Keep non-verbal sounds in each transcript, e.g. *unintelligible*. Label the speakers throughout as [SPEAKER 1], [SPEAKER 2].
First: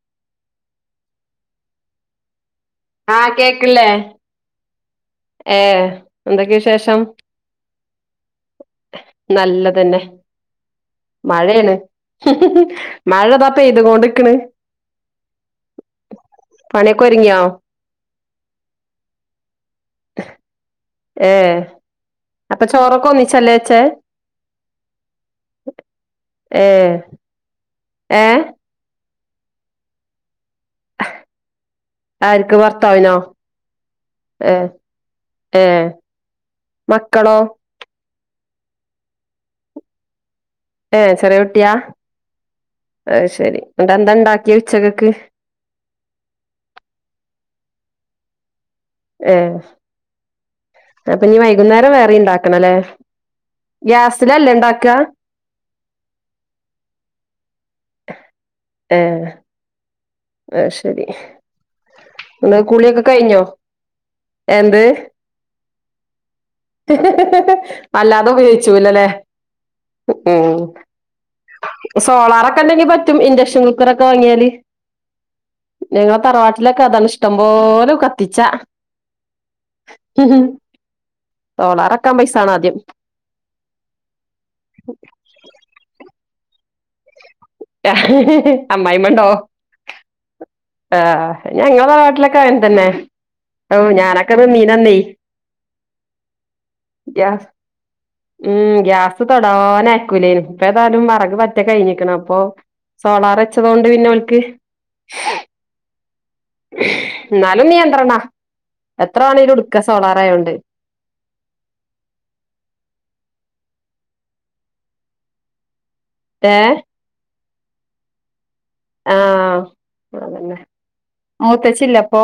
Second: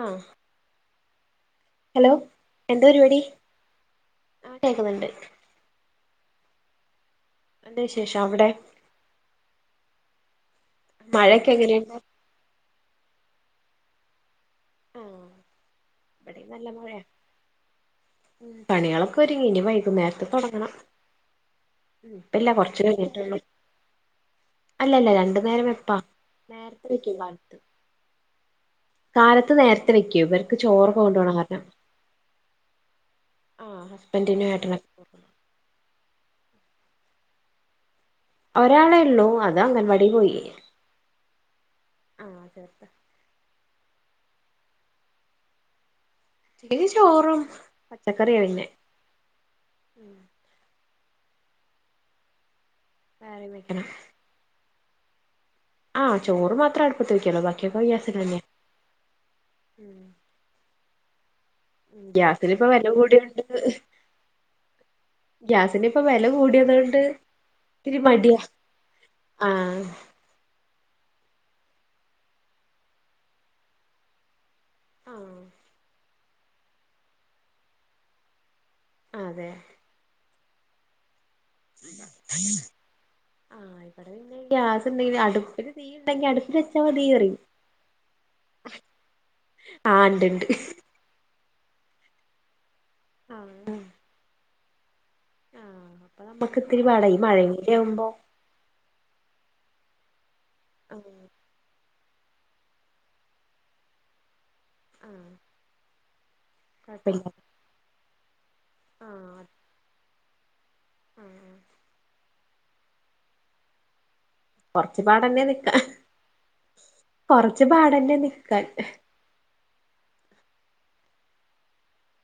[SPEAKER 1] ആഹ് hello എന്തപരിപാടി?
[SPEAKER 2] ആഹ്
[SPEAKER 1] ആഹ് കേക്ക്ന്ന്ണ്ട്
[SPEAKER 2] ഏഹ് എന്തെക്കെ വിശേഷം
[SPEAKER 1] നല്ല വിശേഷം അവ്ടെ
[SPEAKER 2] നല്ലതന്നെ
[SPEAKER 1] മഴയൊക്കെ
[SPEAKER 2] മഴയാണ്.
[SPEAKER 1] എങ്ങനെയുണ്ട്
[SPEAKER 2] *inaudible* മഴതാ പെയ്ത്ങ്ങോണ്ട്ക്ക്ണ്
[SPEAKER 1] ഓ... ഇവിടേംനല്ല മഴേ
[SPEAKER 2] പണിയൊക്കെ ഒരുങ്ങിയോ
[SPEAKER 1] പണ്യാളൊക്കൊര്ങ്ങി ഇനി *inaudible* നേരത്തെ തൊടങ്ങണം
[SPEAKER 2] ഏ
[SPEAKER 1] ഇപ്പില്ല്യാ കൊറച്ച് കഴിഞ്ഞിട്ടേ ഉളളു
[SPEAKER 2] ഛെ
[SPEAKER 1] അല്ലല്ല ല്ല രണ്ട് നേരം വെപ്പാ
[SPEAKER 2] ഏ
[SPEAKER 1] നേരത്തെ വെക്കും കാലത്ത്
[SPEAKER 2] ഏ
[SPEAKER 1] കാലത്ത് നേരത്തെ വെക്കും ഇവർക്ക് ചോറൊക്കെകൊണ്ടോണ കാരണം
[SPEAKER 2] ആർക്ക് ഭർത്താവിനോ
[SPEAKER 1] ആഹ് ഹസ്ബൻഡിനും
[SPEAKER 2] ഏഹ്
[SPEAKER 1] ഏട്ടനൊക്കെ
[SPEAKER 2] ഏഹ് മക്കളോ?
[SPEAKER 1] ഒരാളെ ഉള്ളൂ അതംഗൻവാടി പോയി
[SPEAKER 2] ഏഹ് ചെറിയൊട്ട്യാ
[SPEAKER 1] ആഹ് ചേർത്ത
[SPEAKER 2] അഹ് ശെരി ട്ടെന്താണ്ടാക്കിയേ ഉച്ചക്കക്ക്
[SPEAKER 1] ഒച്ചക്ക് ചോറും പച്ചക്കറിയെന്നെ
[SPEAKER 2] ഏഹ് അപ്പൊ പിന്ന വൈകുന്നേരം വേറെം ണ്ടാക്കണലേ
[SPEAKER 1] കറി വെക്കണം
[SPEAKER 2] ഗ്യാസിലല്ലേ ണ്ടാക്കാ
[SPEAKER 1] ആഹ് ചോറ്മാത്രഅടുപ്പത്ത് വെക്കുള്ളു ബാക്കിയൊക്കെ ഗ്യാസിലെന്നെ
[SPEAKER 2] ഏഹ്
[SPEAKER 1] ഉം
[SPEAKER 2] അയ്ശരി
[SPEAKER 1] ഗ്യാസിലനിപ്പൊ വെല കൂടിയൊണ്ട്
[SPEAKER 2] എന്ത്
[SPEAKER 1] വെല കൂടിയത് കൊണ്ട് ഇത്തിരി മടിയാ
[SPEAKER 2] അല്ലാതെപയോഗിച്ചുലല്ലേ
[SPEAKER 1] ആഹ്
[SPEAKER 2] ഉം സോളാറൊക്കെ ഉണ്ടെങ്കിൽ പറ്റും ഇൻഡക്ഷൻ കുക്കറൊക്കെ വാങ്ങിയാല്
[SPEAKER 1] ആഹ്
[SPEAKER 2] ഞങ്ങളെ തറവാട്ടിലൊക്കെ അതാണ് ഇഷ്ടംപോലെ കത്തിച്ചാ
[SPEAKER 1] അതെ
[SPEAKER 2] സോളാറക്കാൻ പൈസണം ആദ്യം
[SPEAKER 1] ഇവിടെന്നെ ഗ്യാസ്ണ്ടെങ്കിൽ അടുപ്പില് തീ ഉണ്ടെങ്കി അടുപ്പിൽ വെച്ചാൽ മതി അറിയും
[SPEAKER 2] അമ്മായിമ്മണ്ടോ
[SPEAKER 1] ആഹ് ഇണ്ട്ണ്ട്
[SPEAKER 2] ആഹ് ഞങ്ങളുടെ നാട്ടിലൊക്കെ അങ്ങനെ തന്നെ ഓ
[SPEAKER 1] ആഹ്
[SPEAKER 2] ഞാനൊക്കെ ഒ നീന്നീനെന്ന്
[SPEAKER 1] ആഹ് അപ്പൊ നമ്മുക്ക് ഇത്തിരി പാട ഈ
[SPEAKER 2] ഗ്യാസ്
[SPEAKER 1] മഴങ്ങുടെ ആവുമ്പോ
[SPEAKER 2] ഉം ഗ്യാസ് തൊടാന് ആക്കൂലേ ഇപ്പം ഏതായാലും
[SPEAKER 1] ആഹ്
[SPEAKER 2] വെറക് പറ്റേ കഴിഞ്ഞിക്കണ അപ്പൊ സോളാർ വെച്ചതൊണ്ട് പിന്നെ ഓല്ക്ക്
[SPEAKER 1] ആഹ് കൊഴപ്പല്ല
[SPEAKER 2] എന്നാലും നിയന്ത്രണ എത്ര വണെങ്കും ഇടുക്ക സോളാറായൊണ്ട്
[SPEAKER 1] അഹ് കൊറച്ചു പാടന്നെ നിക്കാ
[SPEAKER 2] ഏഹ്
[SPEAKER 1] കൊറച്ച് പാടന്നെ നിക്കാൻ
[SPEAKER 2] ആഹ് അതന്നെ മൂത്തച്ചില്ല അപ്പൊ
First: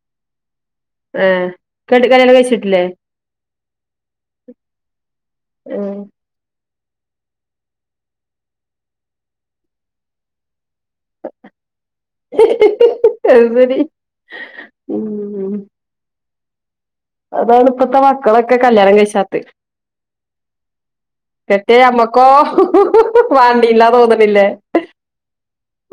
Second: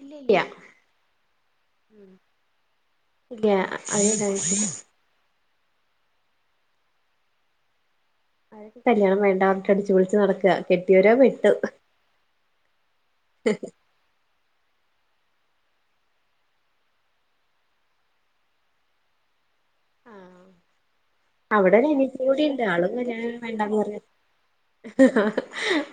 [SPEAKER 1] ഇല്ല്യല്ല
[SPEAKER 2] ഏഹ് കെട്ടി കല്യാണം കഴിച്ചിട്ടില്ലേ
[SPEAKER 1] ഇല്ല അത് തായിട്ടില്ല
[SPEAKER 2] ഉം
[SPEAKER 1] അതൊക്കെ കല്യാണം വേണ്ട അവട്ട് അടിച്ച് പൊളിച്ച് നടക്കുക കെട്ടിയവരോ വെട്ട്
[SPEAKER 2] അയ്ശരി ഉം അതാണ് ഇപ്പഴത്തെ മക്കളൊക്കെ കല്യാണം കഴിച്ചാത്ത്
[SPEAKER 1] ആഹ്
[SPEAKER 2] കെട്ടേ
[SPEAKER 1] അവിടെ ഒരു അനിയത്തി
[SPEAKER 2] അമ്മക്കോ
[SPEAKER 1] കൂടി ഉണ്ട് ആളും കല്യാണം വേണ്ടാന്ന്
[SPEAKER 2] വാണ്ടിയില്ലാ
[SPEAKER 1] പറഞ്ഞു
[SPEAKER 2] തോന്നണില്ലേ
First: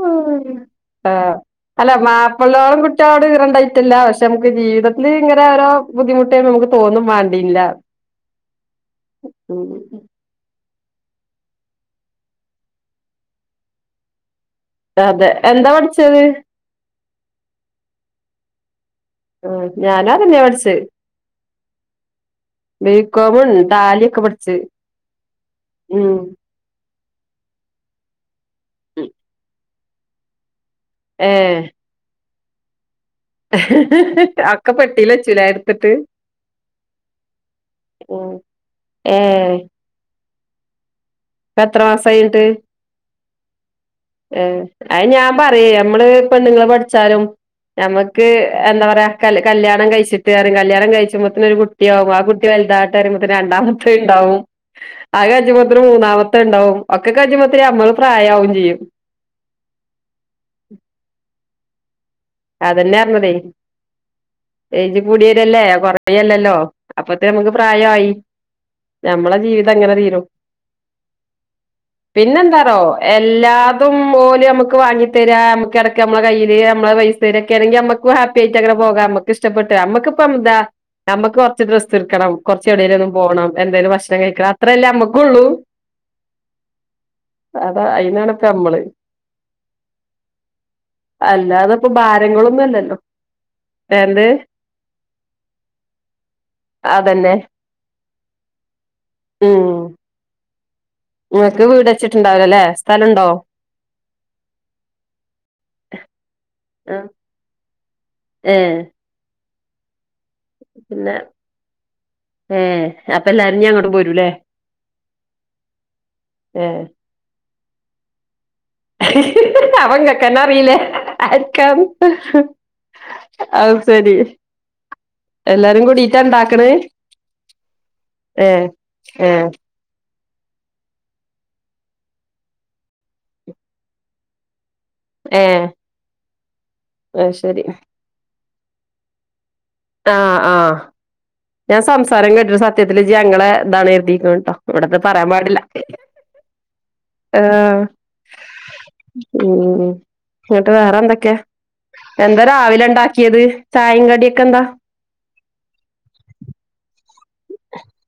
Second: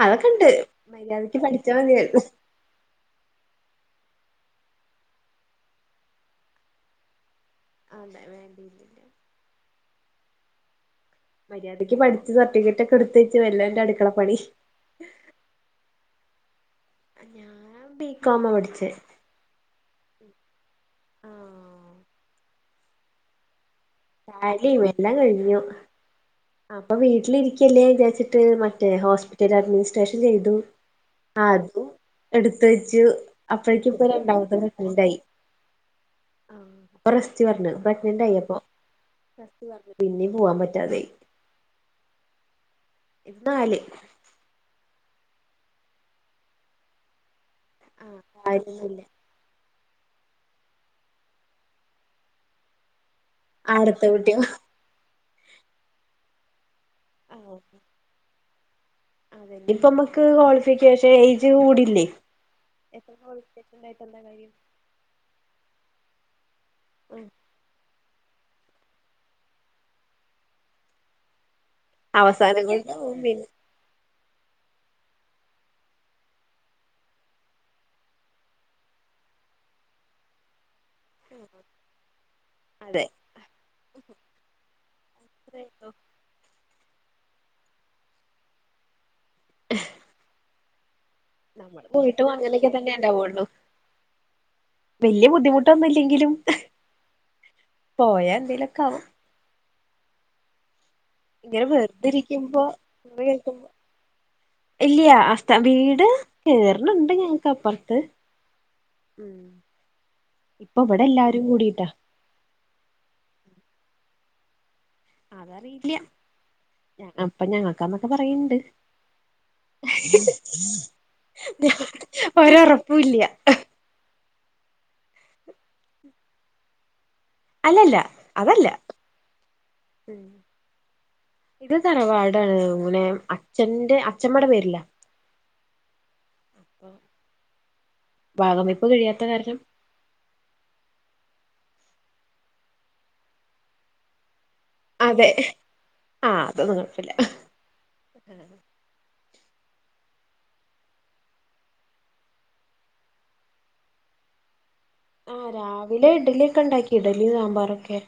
[SPEAKER 1] അതൊക്കെ ഉണ്ട് മര്യാദക്ക് പഠിച്ച
[SPEAKER 2] മാപ്പിള്ളോളം കുട്ടികളോട് ഈറ ഇറണ്ടായിട്ടില്ല പക്ഷെ നമുക്ക് ജീവിതത്തില് ഇങ്ങനെ ഓരോ ബുദ്ധിമുട്ടേ നമുക്ക് തോന്നും വേണ്ടിയില്ല
[SPEAKER 1] അതെ വേണ്ടയില്ലേ
[SPEAKER 2] ഉം
[SPEAKER 1] മര്യാദയ്ക്ക് പഠിച്ച് സർട്ടിഫിക്കറ്റ് ഒക്കെ എടുത്ത് വച്ച് വല്ല എന്റെ അടുക്കള പണി
[SPEAKER 2] അതെ എന്താ പഠിച്ചത്
[SPEAKER 1] ഞാൻ ബികോമ പഠിച്ചെ
[SPEAKER 2] ആഹ് ഞാനാ തന്നെയാ പഠിച്ചത്
[SPEAKER 1] ആഹ്
[SPEAKER 2] ബി കോമും ടാലിയും
[SPEAKER 1] താലീ എല്ലാം കഴിഞ്ഞു അപ്പൊ വീട്ടിലിരിക്കല്ലേ വിചാരിച്ചിട്ട് മറ്റേ ഹോസ്പിറ്റല് അഡ്മിനിസ്ട്രേഷൻ ചെയ്തു ആത് എടുത്തു വെച്ച്
[SPEAKER 2] അക്ക പെട്ടിയിലെച്ചുലെ എടുത്തിട്ട്
[SPEAKER 1] അപ്പ റസ്റ്റ് പറഞ്ഞു
[SPEAKER 2] ഉം
[SPEAKER 1] പറഗ്നൻ്റാണയി അപ്പൊ
[SPEAKER 2] ഏഹ്
[SPEAKER 1] റസ്റ്റ് പറഞ്ഞു പിന്നെയും പോവാൻ പറ്റാതെയായി
[SPEAKER 2] ഇപ്പ എത്ര മാസം ആയിഞ്ഞട്ട്
[SPEAKER 1] എന്നാല്
[SPEAKER 2] ഏ അത് ഞാൻ പറിയ നമ്മള് പെണ്ണുങ്ങള് പഠിച്ചാലും
[SPEAKER 1] ആഹ്
[SPEAKER 2] നമ്മക്ക് എന്താ
[SPEAKER 1] കാര്യൊന്നുല്ല
[SPEAKER 2] പറയാല് കല്യാണം കഴിച്ചിട്ട് അറിം കല്യാണം കഴിച്ച്പൊത്തിന് ഒരു കുട്ടിയാവും ആ കു കു വലുതാട്ട പറിമ്പോത്തേ രണ്ടാമത്തെ
[SPEAKER 1] ആടത്തെ
[SPEAKER 2] ഉണ്ടാവും
[SPEAKER 1] കുട്ടിയോ
[SPEAKER 2] ആ അത്കജുബൊത്തിന് മൂന്നാമത്തെ ഉണ്ടാവും ഒക്ക കജ്ജ്മ്പോത്തിന് നമ്മള് പ്രായാവും ചെയ്യും
[SPEAKER 1] ഇപ്പമ്മക്ക് ക്വാളിഫിക്കേഷൻ ഏജ് കൂടില്ലേ.
[SPEAKER 2] അതന്നെ
[SPEAKER 1] എത്ര
[SPEAKER 2] പറഞ്ഞതേ
[SPEAKER 1] കോളിഫിക്കേഷൻണ്ടായിട്ടന്താ കാര്യം.
[SPEAKER 2] ഏജ് കൂടിവരല്ലേ കൊറയല്ലല്ലോ
[SPEAKER 1] ആഹ്
[SPEAKER 2] അപ്പൊത്ത്ന് നമുക്ക് പ്രായായി. ഞമ്മള ജീവിതം ഇങ്ങനെ തീരും.
[SPEAKER 1] അവസാനം
[SPEAKER 2] പിന്നെന്താടോ
[SPEAKER 1] കൊണ്ട് പോവും പിന്നെ
[SPEAKER 2] എല്ലാ അതും മോന് അമുക്ക് വാങ്ങിതരാ നമുക്കിടക്ക് നമ്മള കയ്യില് നമ്മള പൈസ. തെരൊക്കെണെങ്കിൽ മ്മക്ക് ഹാപ്പി ആയിട്ട് അങ്ങന പോക നമ്മക്ക് ഇഷ്ടപ്പെട്ട് നമ്മക്കിപ്പെന്താ. നമ്മക്ക് കൊറച്ച് ഡ്രസ്സ്‌ട്ക്കണം കൊറച്ച്
[SPEAKER 1] അതെ
[SPEAKER 2] എവിടേലൊന്ന് പോണം എന്തേലും ഭക്ഷണം കഴിക്കണം അത്രല്ലേമ്മക്കൊള്ളൂ.
[SPEAKER 1] *unintelligible*
[SPEAKER 2] അതാ അയിന്നാണ്പ്പ നമ്മള്.
[SPEAKER 1] *inaudible* നമ്മള്
[SPEAKER 2] അല്ലാതപ്പ
[SPEAKER 1] പോയിട്ടും അങ്ങനെയൊക്കെ തന്നെ
[SPEAKER 2] ഭാരങ്ങളൊന്നുല്ലല്ലോ
[SPEAKER 1] ഉണ്ടാവുള്ളു
[SPEAKER 2] എന്ത്
[SPEAKER 1] വല്യ ബുദ്ധിമുട്ടൊന്നുല്ലെങ്കിലും
[SPEAKER 2] അതന്നെ
[SPEAKER 1] പോയാ എന്തേലൊക്കാവും
[SPEAKER 2] ഉം
[SPEAKER 1] ഇങ്ങനെ
[SPEAKER 2] ങ്ങക്ക് വീട്
[SPEAKER 1] വെറുതെ ഇരിക്കുമ്പോ
[SPEAKER 2] വച്ചിട്ടുണ്ടാവൂലല്ലേ സ്ഥലംണ്ടോ.
[SPEAKER 1] ഇല്യാ വീട് കേയറണണ്ട് ഞങ്ങക്ക് അപ്പറത്ത്.
[SPEAKER 2] ഏഹ്
[SPEAKER 1] മ്മ് ഇപ്പബടെ എല്ലാരും കൂടീട്ടാ.
[SPEAKER 2] ഏഹ് അപ്പല്ലാരുഞ്ഞ് അങ്ങ്ട്ടും പോരുലേ
[SPEAKER 1] അതറിയില്ല്യ
[SPEAKER 2] ഏ
[SPEAKER 1] ഞ അപ്പ ഞങ്ങക്കന്നൊക്കെ പറയ്ണ്ട്.
[SPEAKER 2] അപ്പ ഇങ്ങക്കെന്നെ അറീലേ ആര്ക്കാന്ന്
[SPEAKER 1] ഒരൊറപ്പുല്ല
[SPEAKER 2] അത് സെരി എല്ലാരും കൂടിട്ടാ ഇണ്ടാക്ക്ണേ?
[SPEAKER 1] അല്ലല്ല അതല്ല ഉം ഇത് തറവാടാണ് തോന്നുന്നേ അച്ഛന്റെ അച്ഛമ്മടെ പേരില.
[SPEAKER 2] ഏഹ് അത് ശരി.
[SPEAKER 1] ഭാഗം വെപ്പ് കഴിയാത്ത കാരണം.
[SPEAKER 2] ആഹ് ആഹ് ഞാൻ സംസാരം കേട്ടിട്ട് സത്യത്തില് ഇജ്ജ് ഞങ്ങളെ ഇതാണ്ര്തീക്ക്ണ് ട്ടോ ഇവടത്
[SPEAKER 1] അതെ
[SPEAKER 2] പറയാം പാടില്ല
[SPEAKER 1] അതൊന്നും കുഴപ്പല്ല
[SPEAKER 2] ആഹ്
[SPEAKER 1] ആഹ്
[SPEAKER 2] മ്മ് മ്മ് മ്മ് ഇന്നട്ട് വേറെ എന്തൊക്കെ എന്താ രാവിലെ ഇണ്ടാക്കിയത് ചായിം കടിയൊക്കെന്താ?
[SPEAKER 1] ആഹ് രാവിലെ ഇഡലിയൊക്കെ ഇണ്ടാക്കി ഇഡലി സാമ്പാറൊക്കെ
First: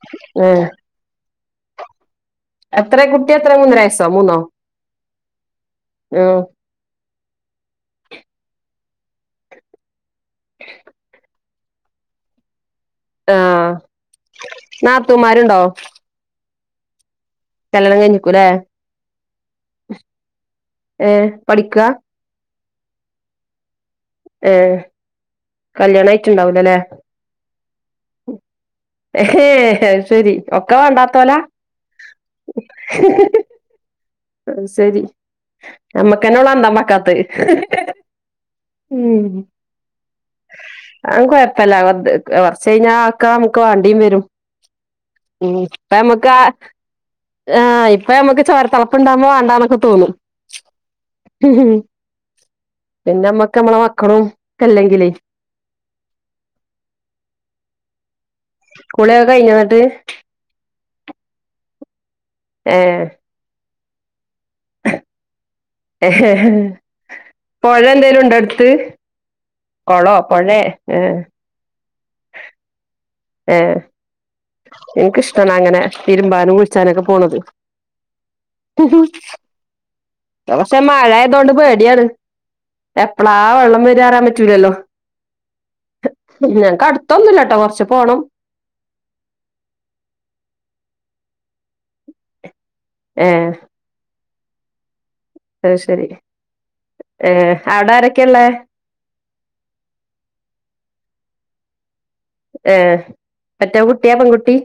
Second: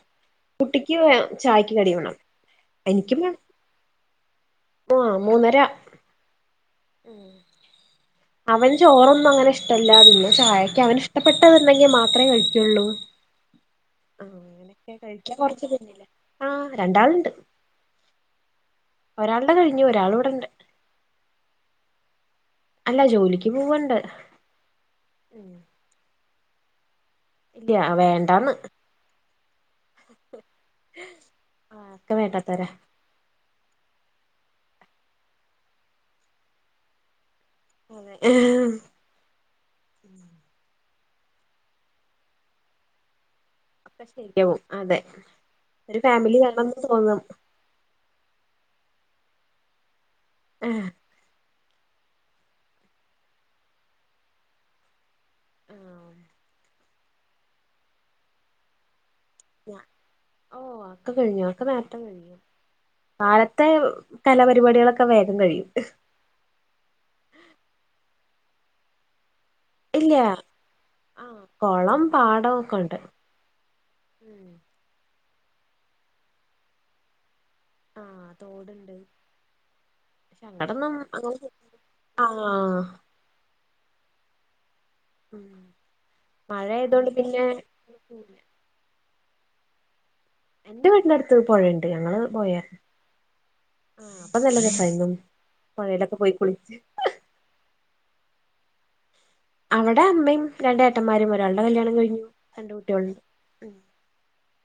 [SPEAKER 2] ഏ,
[SPEAKER 1] കുട്ടി ഇക്ക് ചായക്ക് കടി വേണം.
[SPEAKER 2] എത്രേ
[SPEAKER 1] എനിക്കും
[SPEAKER 2] കുട്ടി
[SPEAKER 1] വേണം
[SPEAKER 2] എത്ര മൂന്നരവയസ്സോ മൂന്നോ ആഹ്
[SPEAKER 1] ഉം അവന് ചോറൊന്നും അങ്ങനെ ഇഷ്ടല്ല പിന്നെ ചായക്ക് അവന് ഇഷ്ടപ്പെട്ടത്ണ്ടെങ്കി മാത്രേ കഴിക്കോള്ളൂ.
[SPEAKER 2] ആ
[SPEAKER 1] ആഹ് അങ്ങനക്കെ കഴിക്കാൻ
[SPEAKER 2] നാത്തൂമാരുണ്ടോ
[SPEAKER 1] കൊറച്ച് പിന്നില ആഹ് രണ്ടാൾണ്ട്.
[SPEAKER 2] കല്യാണം കെയ്ഞ്ഞ്ക്കുലേ.
[SPEAKER 1] ഒരാള് ടെ കഴിഞ്ഞു ഒരാളിവിടെണ്ട്.
[SPEAKER 2] ഏഹ് പഠിക്ക?
[SPEAKER 1] അല്ല ജോലിക്ക് പോവണ്ട്.
[SPEAKER 2] ഏഹ്
[SPEAKER 1] ഉം.
[SPEAKER 2] കല്യാണായിറ്റ്ണ്ടാവൂലലേ.
[SPEAKER 1] ഇ വേണ്ടന്ന്.
[SPEAKER 2] ഏഹ് അത് ശരി ഒക്കെ വാണ്ടാത്തോല
[SPEAKER 1] ആഹ് ഒക്കെ വേണ്ടാത്തവരാ
[SPEAKER 2] അത് സെരി നമ്മക്കന്നൊളളു അന്തം വെക്കാത്തേ
[SPEAKER 1] അതെ
[SPEAKER 2] ഉം അയ്കൊഴപ്പല്ല കൊറച്ച കഴിഞ്ഞാ ആക്ക ക വാണ്ടി
[SPEAKER 1] ഒക്കെ
[SPEAKER 2] വരും
[SPEAKER 1] ശരിയാവും അതെ
[SPEAKER 2] ഇപ്പേ
[SPEAKER 1] ഒരു
[SPEAKER 2] ഞമ്മക്കാ
[SPEAKER 1] ഫാമിലി വേണംന്ന് തോന്നും
[SPEAKER 2] ആഹ് ഇപ്പ ഞമക്ക് ചോര തളപ്പുണ്ടാവുമ്പോ മാണ്ടാന്നൊക്കെ തോന്നും.
[SPEAKER 1] ആഹ്
[SPEAKER 2] ഉ പിന്നെ നമ്മക്ക് നമ്മളെ മക്കളും ഒക്ക ഇല്ലെങ്കിലേ
[SPEAKER 1] ആഹ്
[SPEAKER 2] കുളിക്കെ കയിഞ്ഞോ ന്നട്ട്
[SPEAKER 1] ഓ അഒക്കെ കയിഞ്ഞു അഒക്കെ നേരത്തെ കഴിഞ്ഞു.
[SPEAKER 2] ഏഹ്
[SPEAKER 1] കാലത്തെ കലാപരിപാടികളൊക്കെ വേഗം കഴിയും.
[SPEAKER 2] പോഴ എന്തേലും ണ്ടോ എടുത്ത്
[SPEAKER 1] ഇല്ല
[SPEAKER 2] കൊളോ പൊഴേ ഏഹ്
[SPEAKER 1] ആഹ് കൊളം പാടക്കെ ഉണ്ട്
[SPEAKER 2] ഏ
[SPEAKER 1] ഉം
[SPEAKER 2] ഇൻക്ക് ഇഷ്ടാണ് അങ്ങനെ തിരുമ്പാനും കുളിച്ചാനൊക്കെ പോണത്
[SPEAKER 1] ആഹ് തോട്ണ്ട്
[SPEAKER 2] പക്ഷേ മഴ ആയതോണ്ട് പേടിയാണ് എപ്
[SPEAKER 1] ആഹ്
[SPEAKER 2] - എപ്പളാ ആ വെള്ളം വരാന്ന് പറയാൻ പറ്റൂലല്ലോ?
[SPEAKER 1] മഴ
[SPEAKER 2] ഞങ്ങക്ക്
[SPEAKER 1] ആയതോണ്ട് പിന്നെ
[SPEAKER 2] അടുത്തൊന്നുംല്ലട്ടോ കൊറച്ച് പോണം
[SPEAKER 1] എന്റെ വീടിന്റെടുത്ത് പൊഴണ്ട് ഞങ്ങള് പോയെ
[SPEAKER 2] ഏ
[SPEAKER 1] അപ്പൊ നല്ലരസായിരുന്നു
[SPEAKER 2] അയ്ശരി ഏ അവിടെ ആരൊക്കെ ഉള്ളെ?
[SPEAKER 1] അവിടെ അമ്മയും രണ്ടേട്ടന്മാരും ഒരാളുടെ കല്യാണം കഴിഞ്ഞു രണ്ട്
[SPEAKER 2] ഏ
[SPEAKER 1] കുട്ടികളുണ്ട് ഉം
[SPEAKER 2] മറ്റ കുട്ടിയാ പെൺകുട്ടി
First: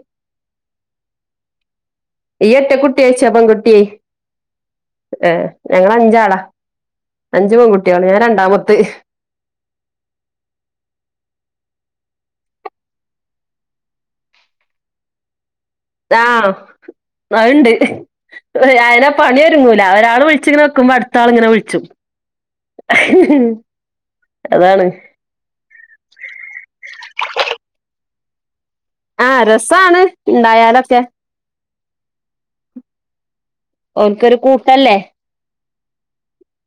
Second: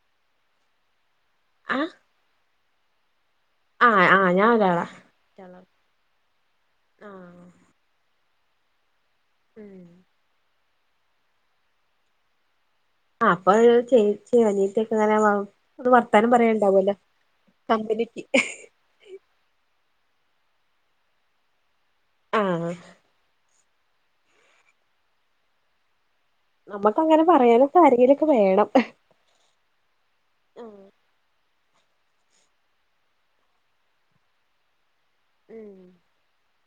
[SPEAKER 1] ആഹ്
[SPEAKER 2] ഇയ്ഒറ്റകുട്ടി ഒയിച്ചാ പെൺ ട്ടി
[SPEAKER 1] ആ ഞാൻ ഒരാളാ
[SPEAKER 2] ഏ
[SPEAKER 1] ഒരാളാ
[SPEAKER 2] ഞങ്ങൾ അഞ്ചാളാ
[SPEAKER 1] ആ
[SPEAKER 2] അഞ്ച്പൺകുട്ടി കുട്ട്യാളിൽഞാൻ രണ്ടാമത്തെ
[SPEAKER 1] ഉം അപ്പ ഒരു ചേച്ചി അനിയത്തിക്കെങ്ങനെ വാങ്ങും അത് വർത്താനം
[SPEAKER 2] ആഹ്
[SPEAKER 1] പറയുണ്ടാവല്ലോ കമ്പനിക്ക്
[SPEAKER 2] ആയന പണിഒരുങ്ങൂല ഒരാൾ വിളിച്ചി ഇങ്ങനെ നിക്കുമ്പോ അടുത്ത ആള് ഇങ്ങനെ വിളിച്ചും
[SPEAKER 1] ആ
[SPEAKER 2] അതാണ്
[SPEAKER 1] നമ്മക്ക് അങ്ങനെ പറയാനൊക്കെ ആരങ്കിലുംലൊക്കെ വേണം
[SPEAKER 2] ആഹ് രസാണ്
[SPEAKER 1] ആ
[SPEAKER 2] ഉണ്ടായാലൊക്കെ? ഓല് കൊരുകൂട്ടല്ലേ?
[SPEAKER 1] ഉം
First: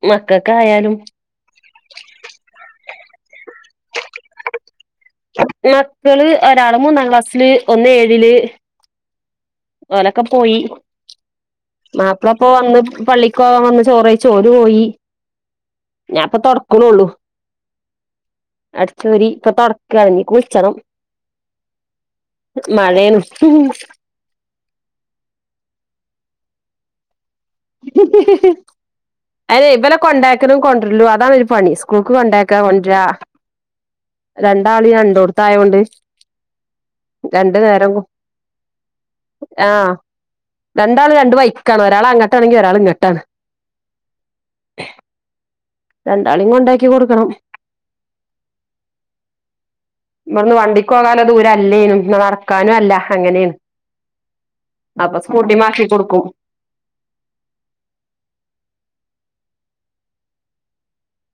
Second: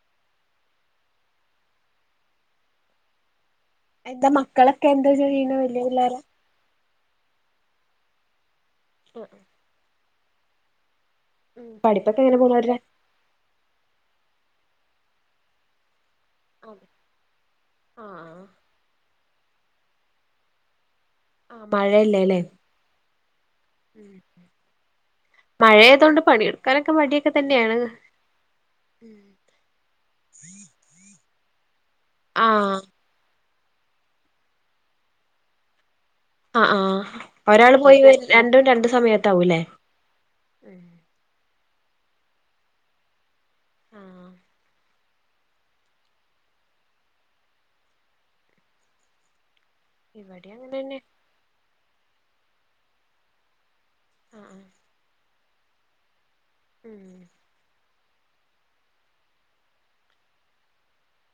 [SPEAKER 2] മക്കക്ക് ആയാലും
[SPEAKER 1] എന്താ മക്കളൊക്കെ എന്താ ചെയ്യണ വല്യ പിള്ളേരാ
[SPEAKER 2] മക്കള് ഒരാള് മൂന്നാം ക്ലാസ്സില് ഒന്ന് ഏഴില്
[SPEAKER 1] ഇ
[SPEAKER 2] ഓലൊക്കെ പോയി
[SPEAKER 1] ഉം പഠിപ്പൊക്കെ എങ്ങനെ
[SPEAKER 2] മാപ്പിളപ്പ
[SPEAKER 1] പോണു അവരുടെ
[SPEAKER 2] വന്ന് പള്ളിക്കോകൻ വന്ന് ചോറ്യച്ച്ഓല്‌പോയി ഞാനിപ്പ തൊടക്ക്‌ണൊള്ളു.
[SPEAKER 1] ആ
[SPEAKER 2] അടിച്ച്‌ ഓരി ഇപ്പൊ തൊടക്കാണ് ഇഞ്ഞി കുളിച്ചണം
[SPEAKER 1] ആ മഴയല്ലേ അല്ലേ
[SPEAKER 2] മഴേണ്
[SPEAKER 1] മഴയതോണ്ട് പണിയെടുക്കാനൊക്കെ മടിയൊക്കെ തന്നെയാണ്
[SPEAKER 2] അതെയ് ഇബലെ കൊണ്ടാക്കലും കൊണ്ടര്ലും അതാണൊര് പണി സ്കൂൾക്ക്
[SPEAKER 1] ആ
[SPEAKER 2] കൊണ്ടാക്കാ കൊണ്ടരാ രണ്ടാളും രണ്ടോട്ത്തായോണ്ട്
[SPEAKER 1] ആഹ് ആഹ് ഒരാള് പോയി വെരും രണ്ടും രണ്ട് സമയത്താവുംല്ലെ
[SPEAKER 2] രണ്ടാളും രണ്ട് വൈക്കാണ് ഒരാള് അങ്ങട്ടാണെങ്കി ഒരാള് ഇങ്ങട്ടാണ്.
[SPEAKER 1] ആഹ്
[SPEAKER 2] രണ്ടാളീം കൊണ്ടാക്കി കൊട്ക്കണം. ന്നാ
[SPEAKER 1] ഇവിടേം
[SPEAKER 2] വണ്ടിക്ക്
[SPEAKER 1] അങ്ങനെന്നെ
[SPEAKER 2] പോകാല്ല ദൂരല്ലേനും ന്നാ നടക്കാനുല്ല അങ്ങനേണ്
[SPEAKER 1] ആഹ് ആഹ്
[SPEAKER 2] അപ്പ സ്കൂട്ടിമ്മെ ആക്കി കൊടുക്കും.
[SPEAKER 1] മ്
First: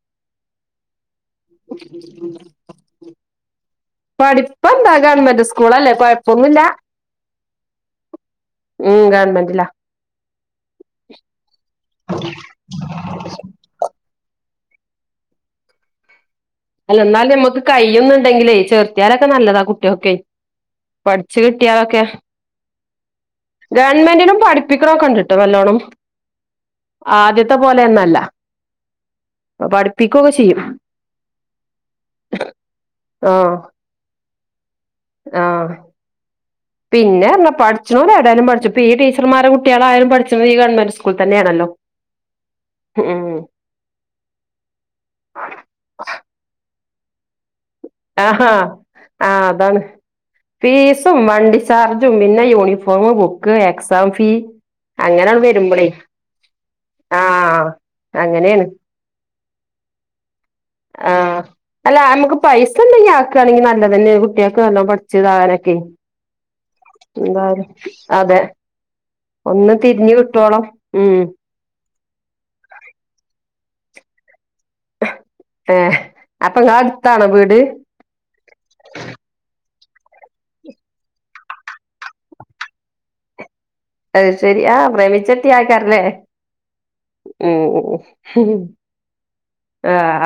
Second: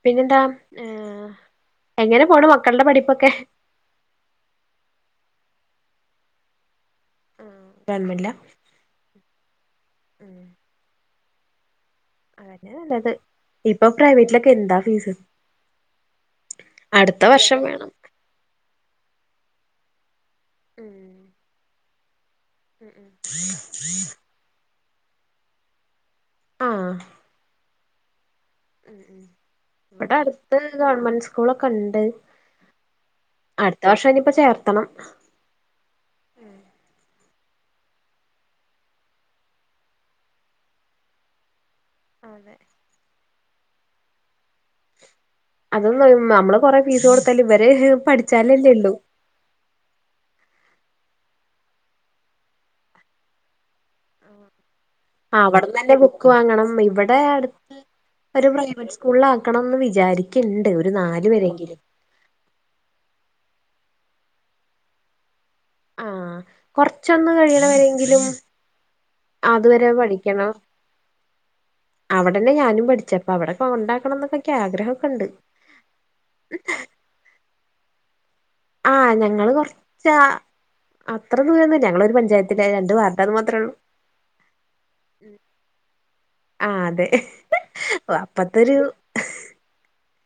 [SPEAKER 1] പിന്നെന്താ ഏ
[SPEAKER 2] *inaudible* പഠിപ്പെന്താ ഗവൺമെന്റ് സ്കൂളല്ലേ കൊഴപ്പൊന്നുല്ല.
[SPEAKER 1] ഉം ഗവൺമെന്റിലാ?
[SPEAKER 2] മ് ഗവൺമെൻ്റിലാ
[SPEAKER 1] ഉം അതന്നെ നല്ലത് ഇപ്പ പ്രൈവറ്റിലൊക്കെ എന്താ ഫീസ്
[SPEAKER 2] അല്ല
[SPEAKER 1] അടുത്ത
[SPEAKER 2] ന്നാലും
[SPEAKER 1] വർഷം
[SPEAKER 2] ഞമ്മക്ക്
[SPEAKER 1] വേണം
[SPEAKER 2] കയ്യുന്ന്ണ്ടങ്കിലെയ് ചേർത്യാലൊക്കെ നല്ലതാ കുട്ട്യാക്ക്
[SPEAKER 1] ഉം
[SPEAKER 2] പഠിച്ച് കിട്ട്യാലൊക്കെ
[SPEAKER 1] *inaudible*
[SPEAKER 2] ശ്രദ്ധിക്ക്ണൊക്കെണ്ട്ട്ടൊ നല്ലോണം
[SPEAKER 1] ആഹ്
[SPEAKER 2] ആദ്യത്തെ പോലെന്നുല്ല
[SPEAKER 1] മ് മ് ഇവടെ അട്ത്ത്
[SPEAKER 2] ചെയ്യും
[SPEAKER 1] ഗവൺമെന്റ് സ് സ്കൂളൊക്കെണ്ട്.
[SPEAKER 2] ആഹ്
[SPEAKER 1] അട്ത്ത വർഷം നിപ്പോ ചേർത്തണം
[SPEAKER 2] ആഹ് പിന്നെർഞ്ഞാ പഠിച്ച്ണോല് എവെടേണേലും പഠിച്ചും പ്പീടീച്ചർമാരെ കുട്ട്യാളായാലും പഠിച്ച്ണത് ഈ ഗവൺമെന്റ് സ്കൂളിൽ തന്നേണല്ലൊ? ഉം..
[SPEAKER 1] അതും നമ്മള് കൊറേ ഫീസ് കൊടുത്താലും ഇവര്
[SPEAKER 2] ആഹാ
[SPEAKER 1] പഠിച്ചാലല്ലേ ള്ളൂ
[SPEAKER 2] ആഹ് അതാണ് ഫീസും വണ്ടി ചാർജും പിന്നെ യൂണിഫോമ്, ബുക്ക്, എക്സാം ഫീ അങ്ങനെയാണ് വരുമ്പളേ
[SPEAKER 1] അവട്ന്നന്നെ ബുക്ക് വാങ്ങണം ഇവടെ
[SPEAKER 2] ആഹ്
[SPEAKER 1] അട്ത്ത് ഒര്
[SPEAKER 2] അങ്ങനെയാണ്
[SPEAKER 1] പ്രൈവറ്റ് സ്കൂളിലാക്കണന്ന് വിചാരിക്ക്ണ്ട് ഒര് നാല്
[SPEAKER 2] ആഹ്
[SPEAKER 1] വരെങ്കിലും
[SPEAKER 2] അല്ല ഞമ്മക്ക് പൈസണ്ടെങ്കിൽ ആക്കാണെങ്കി നല്ലതെന്നെ കുട്ട്യാക്ക് നല്ലോം പഠി ച്ച്താലൊക്കെ
[SPEAKER 1] ആഹ് കൊറച്ചൊന്ന് കഴിയണ
[SPEAKER 2] എന്തായാലും
[SPEAKER 1] വരെങ്കിലും
[SPEAKER 2] അതെ ഒന്ന്
[SPEAKER 1] അതുവരെ
[SPEAKER 2] തിര്ഞ് കിട്ടോളം
[SPEAKER 1] അവടെന്നെ ഞാനും പഠിച്ചെ അപ്പൊ അവിടെക്കൊണ്ടാക്കണം എന്നൊക്കെ ആഗ്രഹൊക്കെണ്ട്
[SPEAKER 2] ഏ അപ്പൊങ്ങളെ അട്ത്താണോ വീട്
[SPEAKER 1] ആഹ് ഞങ്ങള് കൊർച്ചാ അത്ര ദൂരന്നൂല്ല ഞങ്ങളൊര് പഞ്ചായത്തിലാ രണ്ട് വാർഡാന്ന് മാത്രള്ളൂ
[SPEAKER 2] അത് ശെരി ആഹ് പ്രേമിച്ചെട്ട്യേതാക്കാരല്ലേ
[SPEAKER 1] ആഹ് അതെ
[SPEAKER 2] ആഹ്
[SPEAKER 1] അപ്പത്തൊരു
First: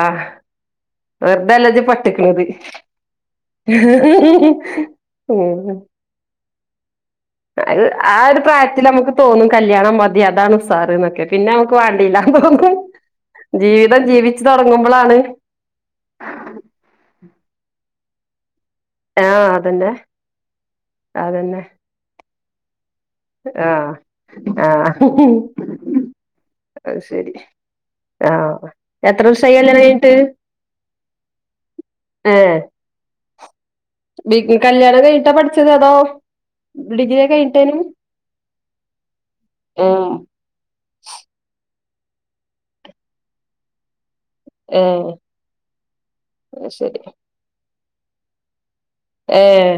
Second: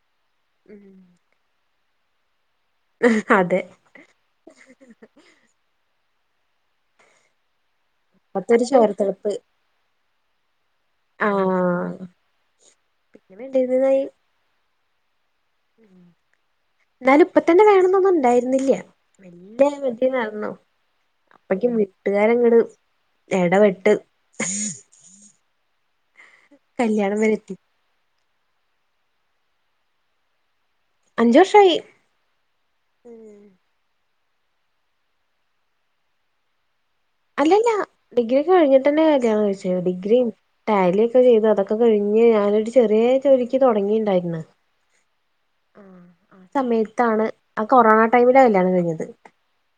[SPEAKER 2] ആഹ്
[SPEAKER 1] മ്
[SPEAKER 2] വെർതെല്ലജ്ജ് പെട്ട്ക്കണയത്
[SPEAKER 1] അതെ
[SPEAKER 2] *inaudible* അത് ആ ഒര്
[SPEAKER 1] അപ്പത്തൊരു
[SPEAKER 2] പ്രായത്തിലമ്മക്ക്
[SPEAKER 1] ചോരത്തിളപ്പ്
[SPEAKER 2] തോന്നും കല്യാണം മതി അതാണ് ഉസാറ് ന്നൊക്കെ പിന്നെ അനക്ക്
[SPEAKER 1] ആഹ്
[SPEAKER 2] വാണ്ടീന്നിലാന്ന് തോന്നും
[SPEAKER 1] പിന്നെ വേണ്ടീന്നില *unintelligible*
[SPEAKER 2] ജീവിച്ച് തൊടങ്ങുമ്പളാണ്
[SPEAKER 1] എന്നാലും ഇപ്പതന്നെ വേണംന്നൊന്നുണ്ടായ്ര്ന്നില്ല
[SPEAKER 2] ആഹ് അതന്നെ
[SPEAKER 1] മെല്ലെ നടന്നു
[SPEAKER 2] അതന്നെ
[SPEAKER 1] അപ്പക്കും വീട്ട് കാരങ്ങട്
[SPEAKER 2] ആഹ് ആഹ് അയ്
[SPEAKER 1] കല്യാണം
[SPEAKER 2] ശെരി
[SPEAKER 1] വരെ എത്തി
[SPEAKER 2] ആഹ എത്ര ദിവസയി കല്യാണം കഴിഞ്ഞിട്ട്
[SPEAKER 1] അഞ്ചു വർഷമായി
[SPEAKER 2] ഏ *unintelligible* കല്യാണം കഴിട്ടാ പഠിച്ചത് അതോ ഡിഗ്രിയൊക്കെ
[SPEAKER 1] അല്ലല്ല
[SPEAKER 2] കഴിഞ്ഞിട്ടേനു
[SPEAKER 1] ഡിഗ്രിയ ഒക്കെ കഴിഞ്ഞിട്ട് തന്നെ കല്ല്യാണം കഴിച്ചത്
[SPEAKER 2] ഏഹ്
[SPEAKER 1] ഡിഗ്രി ടാലി ഒക്കെ ചെയ്തു അതൊക്കെ കഴിഞ്ഞ് ഞാനൊരു ചെറിയ ജോലിക്ക് തുടങ്ങിയിണ്ടായി
[SPEAKER 2] ഏഹ്
[SPEAKER 1] ആ ആ
[SPEAKER 2] അത് ശരി
[SPEAKER 1] സമയത്താണ് ആ കൊറോണ ടൈമില കല്യാണ കഴിഞ്ഞത്
[SPEAKER 2] ഏഹ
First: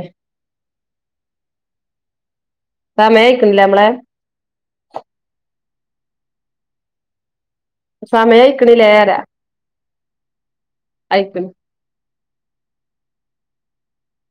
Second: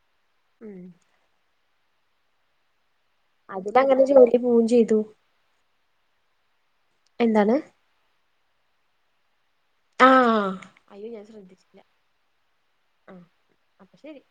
[SPEAKER 2] സമയായിക്കണില്ലേ
[SPEAKER 1] അതിപ്പോ
[SPEAKER 2] നമ്മളെ
[SPEAKER 1] അങ്ങനെ ജോലി പോം ചെയ്തു എന്താണ്
[SPEAKER 2] സമയ ഇക്കടി ലേരാ
[SPEAKER 1] ആ അയ്യോ ഞാൻ ശ്രദ്ധിച്ചില്ല ആ അപ്പം ശരി